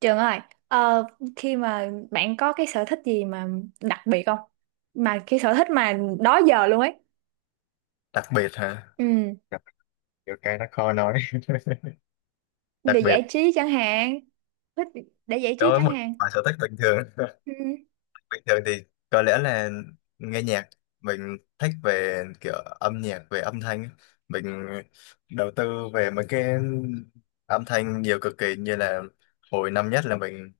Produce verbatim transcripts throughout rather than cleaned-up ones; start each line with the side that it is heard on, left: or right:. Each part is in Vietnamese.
right: Trường ơi, ờ, khi mà bạn có cái sở thích gì mà đặc biệt không? Mà cái sở thích mà đó giờ luôn ấy.
left: Đặc biệt hả?
right: Ừ,
left: Kiểu cái nó khó nói. Đặc
right: về
left: biệt
right: giải trí chẳng hạn, thích để giải
left: đối
right: trí
left: với
right: chẳng
left: một
right: hạn.
left: bài sở thích bình thường.
right: Ừ,
left: Bình thường thì có lẽ là nghe nhạc. Mình thích về kiểu âm nhạc, về âm thanh. Mình đầu tư về mấy cái âm thanh nhiều cực kỳ, như là hồi năm nhất là mình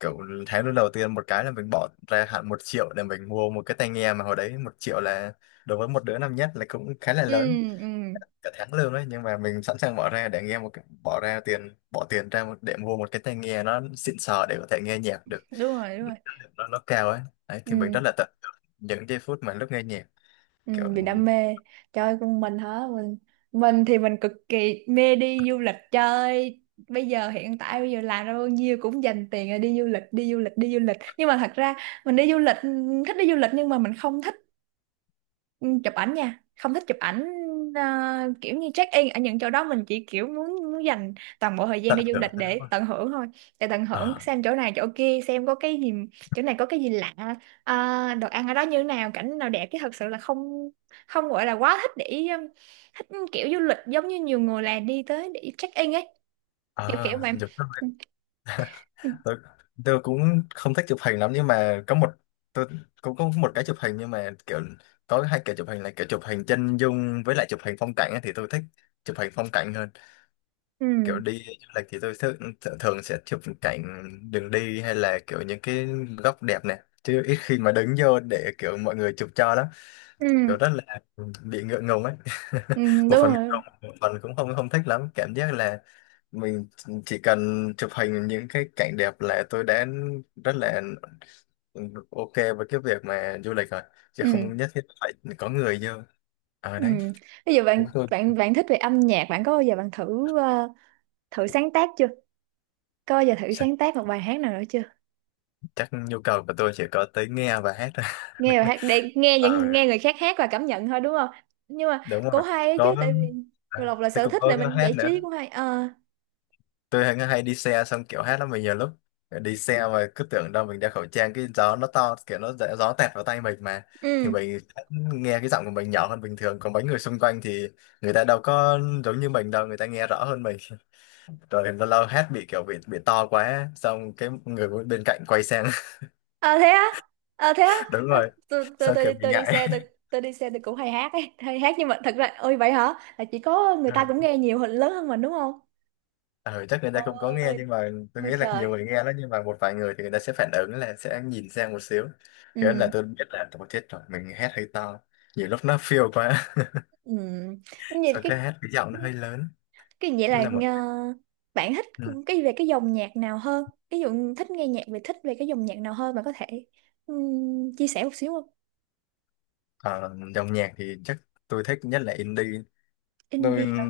left: kiểu, tháng lúc đầu tiên một cái là mình bỏ ra hẳn một triệu để mình mua một cái tai nghe, mà hồi đấy một triệu là đối với một đứa năm nhất là cũng khá là
right: ừ,
left: lớn,
right: ừ,
left: cả tháng lương đấy. Nhưng mà mình sẵn sàng bỏ ra để nghe một cái, bỏ ra tiền bỏ tiền ra một, để mua một cái tai nghe nó xịn sò để có thể nghe nhạc được.
right: đúng rồi, đúng rồi.
left: Nó, nó cao ấy. Đấy, thì mình rất
right: Ừ,
left: là tận hưởng những giây phút mà lúc nghe nhạc.
right: ừ,
left: Kiểu
right: vì đam mê. Trời con mình hả? Mình mình thì mình cực kỳ mê đi du lịch chơi. Bây giờ hiện tại bây giờ làm ra bao nhiêu cũng dành tiền là đi du lịch, đi du lịch, đi du lịch. Nhưng mà thật ra mình đi du lịch, thích đi du lịch nhưng mà mình không thích, Ừ, chụp ảnh nha, không thích chụp ảnh, ờ, kiểu như check in ở những chỗ đó, mình chỉ kiểu muốn muốn dành toàn bộ thời gian
left: tận
right: đi du
left: hưởng.
right: lịch để tận hưởng thôi, để tận hưởng
left: À,
right: xem chỗ này chỗ kia, xem có cái gì, chỗ này có cái gì lạ, ờ, đồ ăn ở đó như thế nào, cảnh nào đẹp, chứ thật sự là không, không gọi là quá thích để um, thích kiểu du lịch giống như nhiều người là đi tới để check in ấy, kiểu kiểu
left: à,
right: vậy.
left: chụp.
right: Ừ
left: Tôi, tôi cũng không thích chụp hình lắm, nhưng mà có một, tôi cũng có một cái chụp hình nhưng mà kiểu, có hai kiểu chụp hình là kiểu chụp hình chân dung với lại chụp hình phong cảnh ấy, thì tôi thích chụp hình phong cảnh hơn. Kiểu
right: ừ
left: đi du lịch thì tôi thường, thường sẽ chụp cảnh đường đi, hay là kiểu những cái góc đẹp này, chứ ít khi mà đứng vô để kiểu mọi người chụp cho lắm.
right: ừ
left: Kiểu rất là bị ngượng ngùng ấy.
right: ừ,
left: Một
right: đúng
left: phần ngượng
right: rồi.
left: ngùng, một phần cũng không không thích lắm, cảm giác là mình chỉ cần chụp hình những cái cảnh đẹp là tôi đã rất là ok với cái việc mà du lịch rồi, chứ không
right: Ừ
left: nhất thiết phải có người vô ở
right: ừ.
left: đấy.
right: Bây giờ
left: Đúng,
right: bạn
left: tôi,
right: bạn bạn thích về âm nhạc, bạn có bao giờ bạn thử ờ, thử sáng tác chưa? Có bao giờ thử
left: chắc
right: sáng tác một bài hát nào nữa chưa?
left: chắc nhu cầu của tôi chỉ có tới nghe và hát thôi.
right: Nghe bài hát để nghe
left: Ờ,
right: những nghe người khác hát và cảm nhận thôi đúng không? Nhưng mà
left: đúng
right: cũng
left: rồi.
right: hay ấy chứ
left: Có
right: tại vì
left: à,
right: Lộc là
left: thế
right: sở
left: cũng
right: thích
left: có
right: là
left: cái
right: mình
left: hát
right: giải trí
left: nữa.
right: cũng hay. Ờ
left: Tôi hay, hay đi xe xong kiểu hát lắm, mình nhiều lúc đi xe mà cứ tưởng đâu mình đeo khẩu trang, cái gió nó to kiểu nó dễ- gió tẹt vào tay mình mà, thì
right: ừ.
left: mình nghe cái giọng của mình nhỏ hơn bình thường, còn mấy người xung quanh thì người ta đâu có giống như mình đâu, người ta nghe rõ hơn mình. Rồi lâu lâu hát bị kiểu bị bị to quá xong cái người bên cạnh quay sang.
right: Ờ thế á. Ờ thế á.
left: Đúng
right: Ờ,
left: rồi,
right: Tôi tôi
left: sao kiểu
right: tôi
left: bị
right: tôi đi
left: ngại.
right: xe tôi tôi đi xe tôi cũng hay hát ấy, hay hát nhưng mà thật ra, ôi vậy hả? Là chỉ có người ta cũng nghe nhiều hơn lớn hơn mình đúng không?
left: Ừ, chắc người ta cũng có nghe,
right: Ôi,
left: nhưng mà tôi
right: ôi
left: nghĩ là
right: trời.
left: nhiều người nghe lắm, nhưng mà một vài người thì người ta sẽ phản ứng là sẽ nhìn sang một xíu. Thế nên là
right: Ừ.
left: tôi biết là tôi chết rồi, mình hét hơi to, nhiều lúc nó feel quá.
right: Ừ. Như vậy
left: Sau cái
right: cái
left: hét cái giọng nó hơi lớn.
right: Cái vậy
left: Thế
right: là
left: là một.
right: ờ, bạn thích
left: Ừ.
right: cái, về cái dòng nhạc nào hơn? Ví dụ thích nghe nhạc về, thích về cái dòng nhạc nào hơn, bạn có thể ừm, chia sẻ một xíu không?
left: Ờ, dòng nhạc thì chắc tôi thích nhất là indie. Tôi
right: Indie hả?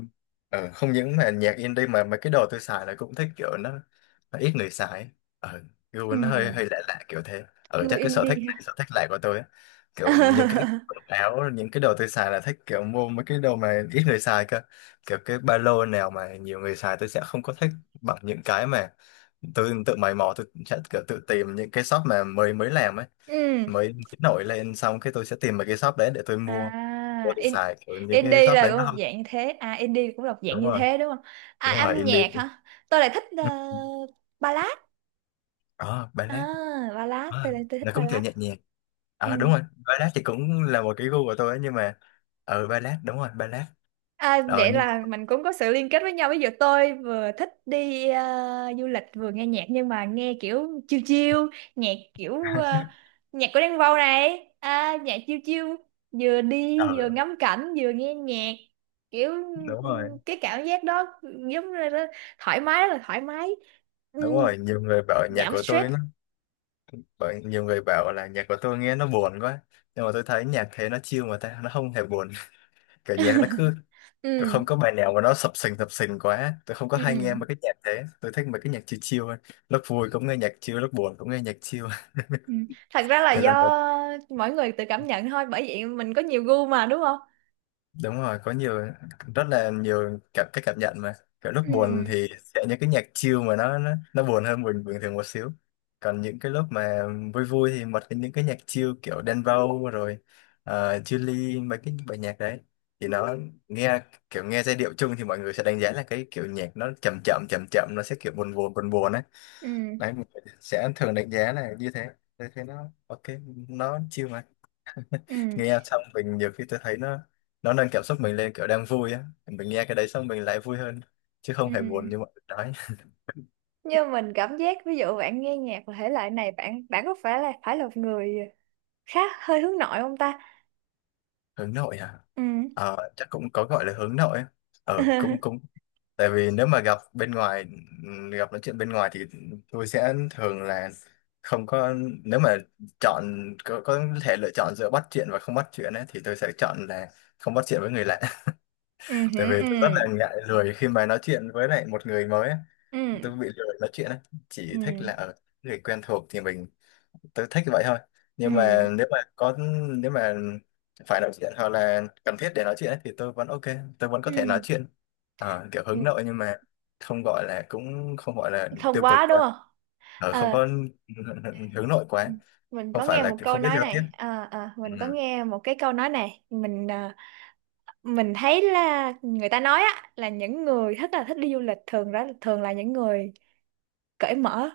left: ờ, không những mà nhạc indie mà mấy cái đồ tôi xài là cũng thích kiểu nó, nó ít người xài, ở, gu
right: Ừ,
left: nó hơi hơi lạ lạ kiểu thế, ở,
right: gu
left: chắc cái sở thích
right: indie
left: này
right: hả?
left: sở thích lại của tôi á. Kiểu những cái quần áo, những cái đồ tôi xài là thích kiểu mua mấy cái đồ mà ít người xài cơ. Kiểu cái ba lô nào mà nhiều người xài tôi sẽ không có thích bằng những cái mà tôi tự mày mò, tôi sẽ kiểu tự tìm những cái shop mà mới mới làm ấy,
right: Ừ.
left: mới, mới nổi lên, xong cái tôi sẽ tìm mấy cái shop đấy để tôi mua. Tôi
right: À, in,
left: xài kiểu những cái
right: indie
left: shop
right: là
left: đấy
right: cũng
left: nó
right: một
left: không.
right: dạng như thế. À, indie cũng là một dạng
left: Đúng
right: như
left: rồi.
right: thế đúng không? À,
left: Đúng rồi,
right: âm nhạc
left: indie.
right: hả? Tôi lại thích ờ, ballad.
left: Ờ, ballad.
right: À, ballad.
left: Ờ,
right: Tôi lại tôi thích
left: nó cũng kiểu
right: ballad.
left: nhẹ nhàng.
right: Ừ.
left: Ờ, đúng rồi. Ballad thì cũng là một cái gu của tôi ấy, nhưng mà, ờ, ballad, đúng rồi, ballad.
right: À,
left: Ờ,
right: vậy
left: nhưng,
right: là mình cũng có sự liên kết với nhau. Ví dụ tôi vừa thích đi ờ, du lịch, vừa nghe nhạc nhưng mà nghe kiểu chill chill, nhạc kiểu ờ, nhạc của Đen Vâu này, à, nhạc chill chill, vừa
left: ờ,
right: đi vừa ngắm cảnh vừa nghe nhạc. Kiểu
left: đúng rồi,
right: ừ, cái cảm giác đó giống như là thoải mái, rất là thoải mái. Ừ,
left: đúng rồi, nhiều người bảo nhạc
right: giảm
left: của tôi
right: stress.
left: nó, bảo, nhiều người bảo là nhạc của tôi nghe nó buồn quá, nhưng mà tôi thấy nhạc thế nó chill mà ta, nó không hề buồn. Kiểu nhạc nó cứ,
right: Ừ.
left: không có bài nào mà nó sập sình sập sình quá, tôi không có
right: Ừ.
left: hay nghe mấy cái nhạc thế, tôi thích mấy cái nhạc chill chill hơn. Lúc vui cũng nghe nhạc chill, lúc buồn cũng nghe nhạc chill.
right: Ừ. Thật ra là
left: Đây
right: do
left: là một.
right: mỗi người tự cảm nhận thôi, bởi vậy mình có nhiều gu mà đúng không?
left: Đúng rồi, có nhiều, rất là nhiều cảm cái cảm nhận mà, kiểu lúc
right: Ừ.
left: buồn thì sẽ những cái nhạc chill mà nó nó, nó buồn hơn bình bình thường một xíu. Còn những cái lúc mà vui vui thì bật những cái nhạc chill kiểu Đen Vâu, rồi uh, Chillies, mấy cái bài nhạc đấy thì nó nghe, kiểu nghe giai điệu chung thì mọi người sẽ đánh giá là cái kiểu nhạc nó chậm chậm chậm chậm, nó sẽ kiểu buồn buồn buồn buồn ấy.
right: Ừ.
left: Đấy, mọi người sẽ thường đánh giá là như thế. Thế thế nó ok, nó chill mà.
right: Ừ.
left: Nghe xong mình nhiều khi tôi thấy nó nó nâng cảm xúc mình lên, kiểu đang vui á mình nghe cái đấy xong mình lại vui hơn, chứ
right: Ừ.
left: không hề buồn như mọi người nói.
right: Nhưng mình cảm giác ví dụ bạn nghe nhạc và thể loại này, bạn bạn có phải là phải là một người khá hơi hướng nội không ta?
left: Hướng nội à?
right: Ừ.
left: Ờ, chắc cũng có gọi là hướng nội á, ờ, cũng cũng Tại vì nếu mà gặp bên ngoài, gặp nói chuyện bên ngoài thì tôi sẽ thường là không có, nếu mà chọn, có, có thể lựa chọn giữa bắt chuyện và không bắt chuyện ấy, thì tôi sẽ chọn là không bắt chuyện với người lạ.
right: Ừ.
left: Tại vì tôi rất
right: Ừ.
left: là ngại lười khi mà nói chuyện với lại một người mới. Tôi
right: Ừ.
left: bị lười nói chuyện ấy.
right: Ừ.
left: Chỉ thích là ở người quen thuộc thì mình, tôi thích vậy thôi.
right: Ừ.
left: Nhưng mà nếu mà có nếu mà phải nói chuyện hoặc là cần thiết để nói chuyện ấy, thì tôi vẫn ok, tôi vẫn
right: Ừ.
left: có thể nói
right: Ừ.
left: chuyện. Ờ, kiểu
right: Ừ.
left: hướng nội nhưng mà không gọi là cũng không gọi là
right: Không
left: tiêu cực
right: quá đúng
left: quá.
right: không?
left: Ờ, không
right: Ờ.
left: có. Hướng nội
right: Ừ.
left: quá.
right: Mình
left: Không
right: có
left: phải
right: nghe
left: là
right: một
left: kiểu
right: câu
left: không biết
right: nói
left: giao tiếp.
right: này. Ờ, ờ,
left: Ừ.
right: mình có nghe một cái câu nói này, mình ờ, mình thấy là người ta nói á, là những người thích, là thích đi du lịch thường đó, thường là những người cởi mở.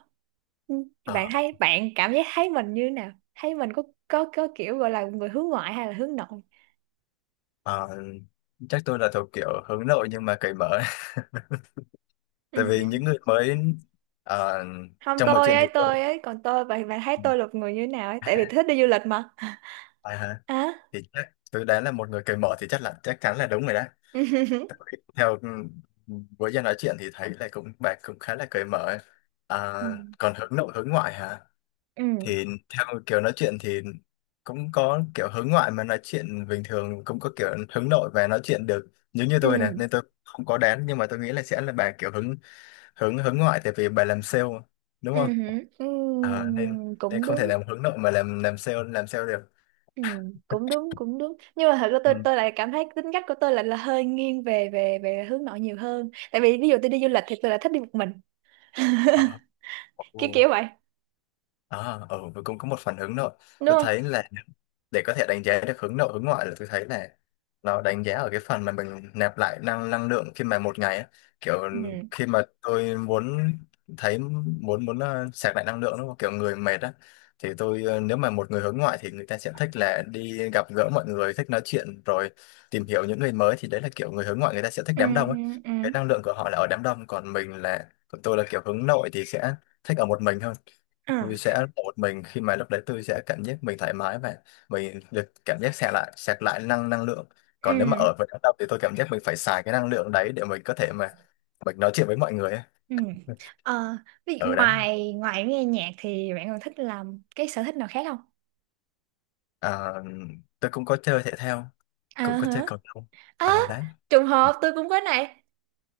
right: Ừ, bạn
left: Ờ,
right: thấy, bạn cảm giác thấy mình như nào, thấy mình có có có kiểu gọi là người hướng ngoại hay là hướng nội.
left: ờ, chắc tôi là thuộc kiểu hướng nội nhưng mà cởi mở.
right: Ừ.
left: Tại vì những người mới ờ,
right: Không,
left: trong mọi
right: tôi
left: chuyện
right: ấy,
left: thì tôi.
right: tôi ấy, còn tôi, bạn bạn thấy
left: Ừ.
right: tôi là người như thế nào ấy, tại vì thích đi du lịch mà.
left: À, hả?
right: À,
left: Thì chắc tôi đoán là một người cởi mở thì chắc là chắc chắn là đúng rồi đó.
right: ừ
left: Tại vì theo với Giang nói chuyện thì thấy là cũng bạn cũng khá là cởi mở ấy. À, còn hướng nội hướng ngoại hả?
right: ừ
left: Thì theo kiểu nói chuyện thì cũng có kiểu hướng ngoại mà nói chuyện bình thường, cũng có kiểu hướng nội và nói chuyện được, giống như tôi này,
right: ừ
left: nên tôi không có đoán, nhưng mà tôi nghĩ là sẽ là bà kiểu hướng hướng hướng ngoại tại vì bà làm sale, đúng
right: ừ
left: không?
right: ừ ừ,
left: À, nên, nên
right: cũng
left: không thể
right: đúng.
left: làm hướng nội mà làm làm sale làm sale được.
right: Ừ, cũng đúng, cũng đúng. Nhưng mà thật ra tôi
left: Ừ.
right: tôi lại cảm thấy tính cách của tôi lại là hơi nghiêng về về về hướng nội nhiều hơn, tại vì ví dụ tôi đi du lịch thì tôi lại thích đi một mình,
left: Đó.
right: kiểu
left: Ồ.
right: kiểu vậy
left: À, ở ừ, tôi cũng có một phản ứng rồi.
right: đúng
left: Tôi
right: không?
left: thấy là để có thể đánh giá được hướng nội hướng ngoại là tôi thấy là nó đánh giá ở cái phần mà mình nạp lại năng năng lượng khi mà một ngày á. Kiểu
right: Ừ.
left: khi mà tôi muốn thấy muốn muốn ờ, sạc lại năng lượng, đúng không, kiểu người mệt á, thì tôi, ờ, nếu mà một người hướng ngoại thì người ta sẽ thích là đi gặp gỡ mọi người, thích nói chuyện, rồi tìm hiểu những người mới, thì đấy là kiểu người hướng ngoại, người ta sẽ thích
right: Ừ
left: đám đông
right: ừ
left: á.
right: ừ
left: Cái năng lượng của họ là ở đám đông, còn mình là còn tôi là kiểu hướng nội thì sẽ thích ở một mình hơn.
right: ừ
left: Tôi sẽ ở một mình khi mà lúc đấy tôi sẽ cảm giác mình thoải mái và mình được cảm giác sạc lại sạc lại năng năng lượng.
right: ừ
left: Còn nếu mà ở với đám đông thì tôi cảm giác mình phải xài cái năng lượng đấy để mình có thể mà mình nói chuyện với mọi người ấy.
right: ừ. Ờ, vậy
left: Ở đấy.
right: ngoài ngoài nghe nhạc thì bạn còn thích làm cái sở thích nào khác không?
left: À, tôi cũng có chơi thể thao, cũng
right: À
left: có chơi
right: hả.
left: cầu lông
right: À,
left: ở đấy.
right: trùng hợp tôi cũng có này.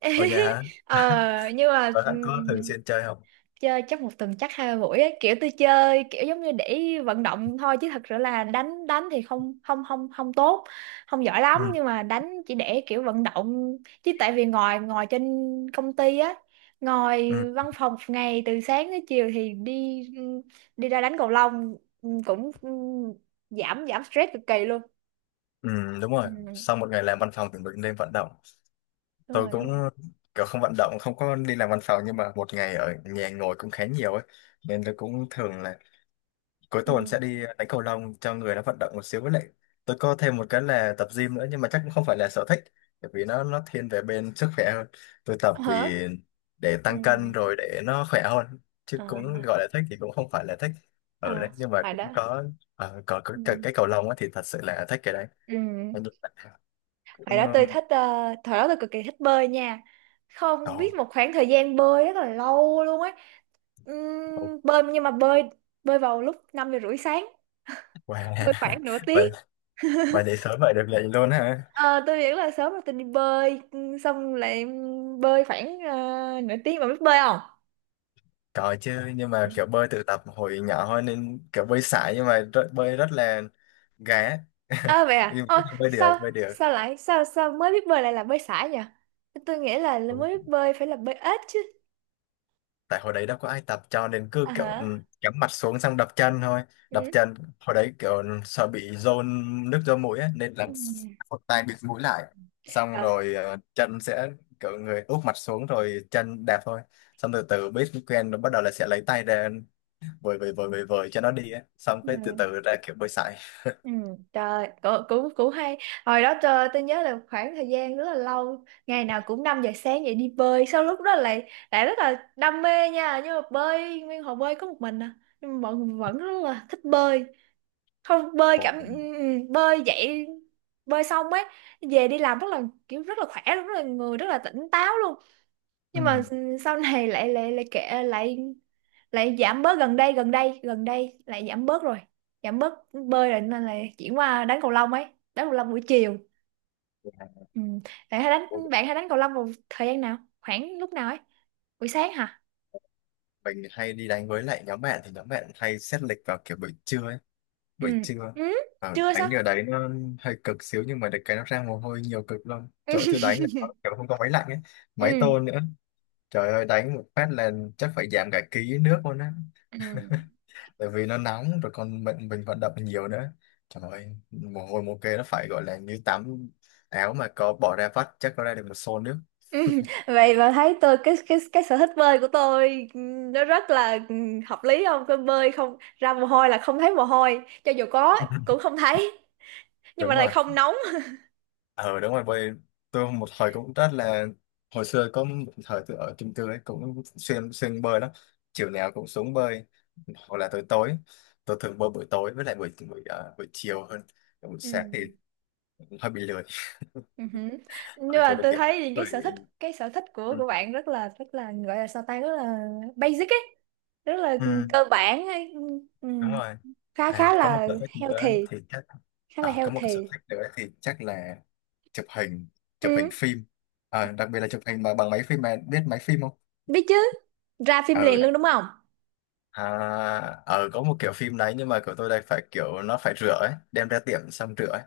left: Ở nhà hả?
right: Ờ, nhưng mà
left: Ở bạn có thường xuyên chơi không?
right: chơi chắc một tuần chắc hai ba buổi ấy. Kiểu tôi chơi kiểu giống như để vận động thôi, chứ thật sự là đánh đánh thì không không không không tốt, không giỏi lắm,
left: Ừ,
right: nhưng mà đánh chỉ để kiểu vận động. Chứ tại vì ngồi ngồi trên công ty á, ngồi
left: ừ,
right: văn phòng một ngày từ sáng tới chiều thì đi, đi ra đánh cầu lông, ừ, cũng ừ, giảm giảm stress cực kỳ luôn.
left: ừ, đúng rồi.
right: Ừ,
left: Sau một ngày làm văn phòng thì mình nên vận động.
right: đúng
left: Tôi
right: rồi
left: cũng
right: đúng rồi.
left: kiểu không vận động, không có đi làm văn phòng, nhưng mà một ngày ở nhà ngồi cũng khá nhiều ấy, nên tôi cũng thường là cuối tuần
right: Ừ.
left: sẽ đi đánh cầu lông cho người nó vận động một xíu, với lại tôi có thêm một cái là tập gym nữa, nhưng mà chắc cũng không phải là sở thích, bởi vì nó nó thiên về bên sức khỏe hơn. Tôi tập
right: Hả
left: vì để
right: ừ.
left: tăng cân rồi để nó khỏe hơn, chứ
right: À,
left: cũng gọi là thích thì cũng không phải là thích. Ở đấy
right: à,
left: nhưng mà
right: hồi
left: cũng
right: đó.
left: có, ờ, có cái, cái,
right: Ừ.
left: cái cầu lông á thì thật sự là thích cái đấy.
right: Ừ.
left: Mà nhưng mà cũng
right: Hồi đó tôi thích ờ, thời đó tôi cực kỳ thích bơi nha.
left: ờ,
right: Không biết
left: ồ,
right: một khoảng thời gian bơi rất là lâu luôn ấy.
left: oh,
right: Ừm, bơi nhưng mà bơi bơi vào lúc năm giờ rưỡi sáng,
left: wow.
right: bơi khoảng nửa tiếng.
left: vậy vậy để sớm vậy được lệnh luôn ha?
right: Ờ, tôi nghĩ là sớm rồi tôi đi bơi, ừm, xong lại bơi khoảng ờ, nửa tiếng mà biết bơi không?
left: Có chứ, nhưng mà
right: Ừ.
left: kiểu bơi tự tập hồi nhỏ thôi nên kiểu bơi sải, nhưng mà rất, bơi rất là gà.
right: À vậy à?
left: Nhưng
right: Ôi,
left: mà bơi được,
right: sao
left: bơi được.
right: sao lại sao sao mới biết bơi lại là bơi sải nhỉ? Tôi nghĩ là, là
left: Đúng.
right: mới biết bơi phải là bơi ếch chứ.
left: Tại hồi đấy đâu có ai tập, cho nên cứ
right: À
left: kiểu, ừ,
right: hả?
left: cắm mặt xuống xong đập chân thôi, đập
right: Ừ.
left: chân. Hồi đấy kiểu, ừ, sợ bị dồn nước do mũi á, nên là
right: Ừ.
left: một tay bịt mũi lại, xong
right: Trời.
left: rồi ờ, chân sẽ kiểu người úp mặt xuống rồi chân đạp thôi. Xong từ từ biết quen rồi, bắt đầu là sẽ lấy tay ra vời vời vời vời vời cho nó đi á, xong
right: Ừ.
left: cái từ từ ra kiểu bơi sải.
right: Ừ, trời cũng, cũng cũng hay. Hồi đó trời tôi nhớ là khoảng thời gian rất là lâu, ngày nào cũng năm giờ sáng dậy đi bơi. Sau lúc đó lại lại rất là đam mê nha, nhưng mà bơi nguyên hồ bơi có một mình à, nhưng mà mọi người vẫn rất là thích bơi, không bơi
left: Ồ,
right: cảm, ừ, ừ, bơi dậy, bơi xong ấy về đi làm rất là, kiểu rất là khỏe luôn, rất là người rất là tỉnh táo luôn.
left: ừ.
right: Nhưng mà sau này lại lại lại kệ, lại lại giảm bớt, gần đây gần đây gần đây lại giảm bớt rồi, giảm bớt bơi rồi nên là chuyển qua đánh cầu lông ấy, đánh cầu lông buổi chiều. Ừ. Bạn hay đánh bạn hay đánh cầu lông vào thời gian nào, khoảng lúc nào ấy, buổi sáng hả?
left: Mình hay đi đánh với lại nhóm bạn, thì nhóm bạn hay xét lịch vào kiểu buổi trưa ấy.
right: Ừ
left: Buổi trưa.
right: ừ.
left: À,
right: Trưa sao?
left: đánh ở đấy nó hơi cực xíu, nhưng mà được cái nó ra mồ hôi nhiều cực lắm. Chỗ
right: Ừ
left: tôi đánh là nó kiểu không có máy lạnh ấy, máy
right: ừ
left: tôn nữa, trời ơi đánh một phát là chắc phải giảm cả ký nước luôn á.
right: ừ.
left: Tại vì nó nóng rồi còn mình mình vận động nhiều nữa, trời ơi mồ hôi mồ kê nó phải gọi là như tắm. Áo mà có bỏ ra vắt chắc có ra được một xô nước.
right: Ừ. Vậy mà thấy tôi, cái cái cái sở thích bơi của tôi, ừ, nó rất là ừ, hợp lý không? Tôi bơi không ra mồ hôi là không thấy mồ hôi, cho dù có cũng không thấy, nhưng
left: Đúng
right: mà lại
left: rồi,
right: không nóng.
left: ờ đúng rồi, bởi vì tôi một thời cũng rất là, hồi xưa có một thời tôi ở chung cư ấy cũng xuyên xuyên bơi lắm. Chiều nào cũng xuống bơi, hoặc là tối tối tôi thường bơi buổi tối, với lại buổi buổi, ờ, buổi chiều hơn. Buổi
right: Ừ.
left: sáng thì hơi bị lười,
right: Ừ hử. Nhưng
left: bởi tôi
right: mà
left: được
right: tôi
left: việc lắm
right: thấy thì cái
left: rồi.
right: sở thích, cái sở thích của
left: Ừ,
right: của bạn rất là rất là, gọi là sao ta, rất là basic ấy, rất là
left: ừ,
right: cơ bản ấy. Ừ.
left: đúng rồi.
right: khá khá
left: À, có một
right: là
left: sở thích nữa
right: healthy,
left: thì chắc,
right: khá là
left: à, có một cái sở
right: healthy.
left: thích nữa thì chắc là chụp hình, chụp hình
right: Ừ.
left: phim. À, đặc biệt là chụp hình mà bằng máy phim, mà biết máy phim không?
right: Biết chứ, ra phim
left: Ừ.
right: liền luôn đúng không?
left: À, ờ, có một kiểu phim đấy nhưng mà của tôi đây phải kiểu nó phải rửa ấy, đem ra tiệm xong rửa ấy.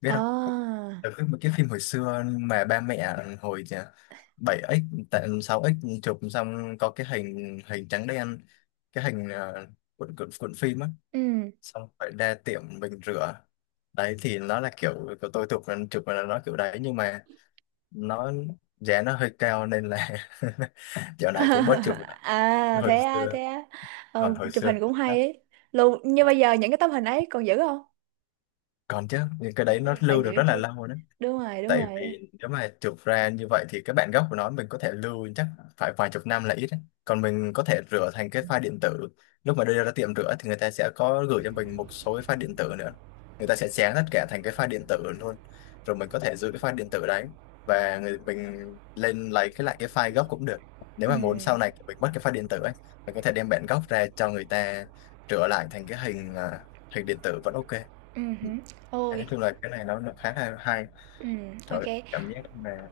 left: Biết không?
right: À
left: Ở cái, một cái phim hồi xưa mà ba mẹ hồi bảy x, tại sáu x, chụp xong có cái hình hình trắng đen, cái hình ờ, cuộn cuộn cuộn phim á,
right: ừ.
left: xong phải ra tiệm mình rửa. Đấy thì nó là kiểu của tôi chụp, chụp là nó kiểu đấy, nhưng mà nó giá nó hơi cao nên là dạo này cũng bớt chụp lại.
right: À
left: Hồi
right: thế á,
left: xưa,
right: thế á. Ờ,
left: còn hồi
right: chụp
left: xưa.
right: hình cũng hay ấy, luôn như bây giờ những cái tấm hình ấy còn giữ không?
left: Còn chứ, những cái đấy nó
right: Phải
left: lưu
right: giữ
left: được rất
right: chứ.
left: là lâu đấy.
right: Đúng rồi đúng
left: Tại
right: rồi.
left: vì nếu mà chụp ra như vậy thì cái bản gốc của nó mình có thể lưu chắc phải vài chục năm là ít đấy. Còn mình có thể rửa thành cái file điện tử. Lúc mà đưa ra tiệm rửa thì người ta sẽ có gửi cho mình một số cái file điện tử nữa, người ta sẽ chén tất cả thành cái file điện tử luôn, rồi mình có thể giữ cái file điện tử đấy, và người, mình lên lấy cái lại cái file gốc cũng được. Nếu
right: Ừ.
left: mà muốn sau này mình mất cái file điện tử ấy, mình có thể đem bản gốc ra cho người ta rửa lại thành cái hình, à, hình điện tử vẫn ok.
right: Ừ hử.
left: Dạ,
right: Ôi
left: nói chung là cái này nó nó khá là hay.
right: ừ. OK.
left: Trời, cảm giác mà,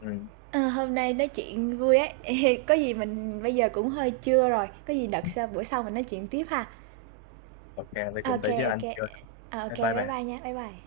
left: ừ,
right: Ờ, hôm nay nói chuyện vui ấy. Có gì mình bây giờ cũng hơi trưa rồi, có gì đợt sau bữa sau mình nói chuyện tiếp ha.
left: ok, tôi cùng
right: OK,
left: tới với
right: OK,
left: anh
right: ô.
left: chưa?
right: Ờ, ô,
left: Bye bye
right: bye
left: bạn.
right: bye nha, bye bye.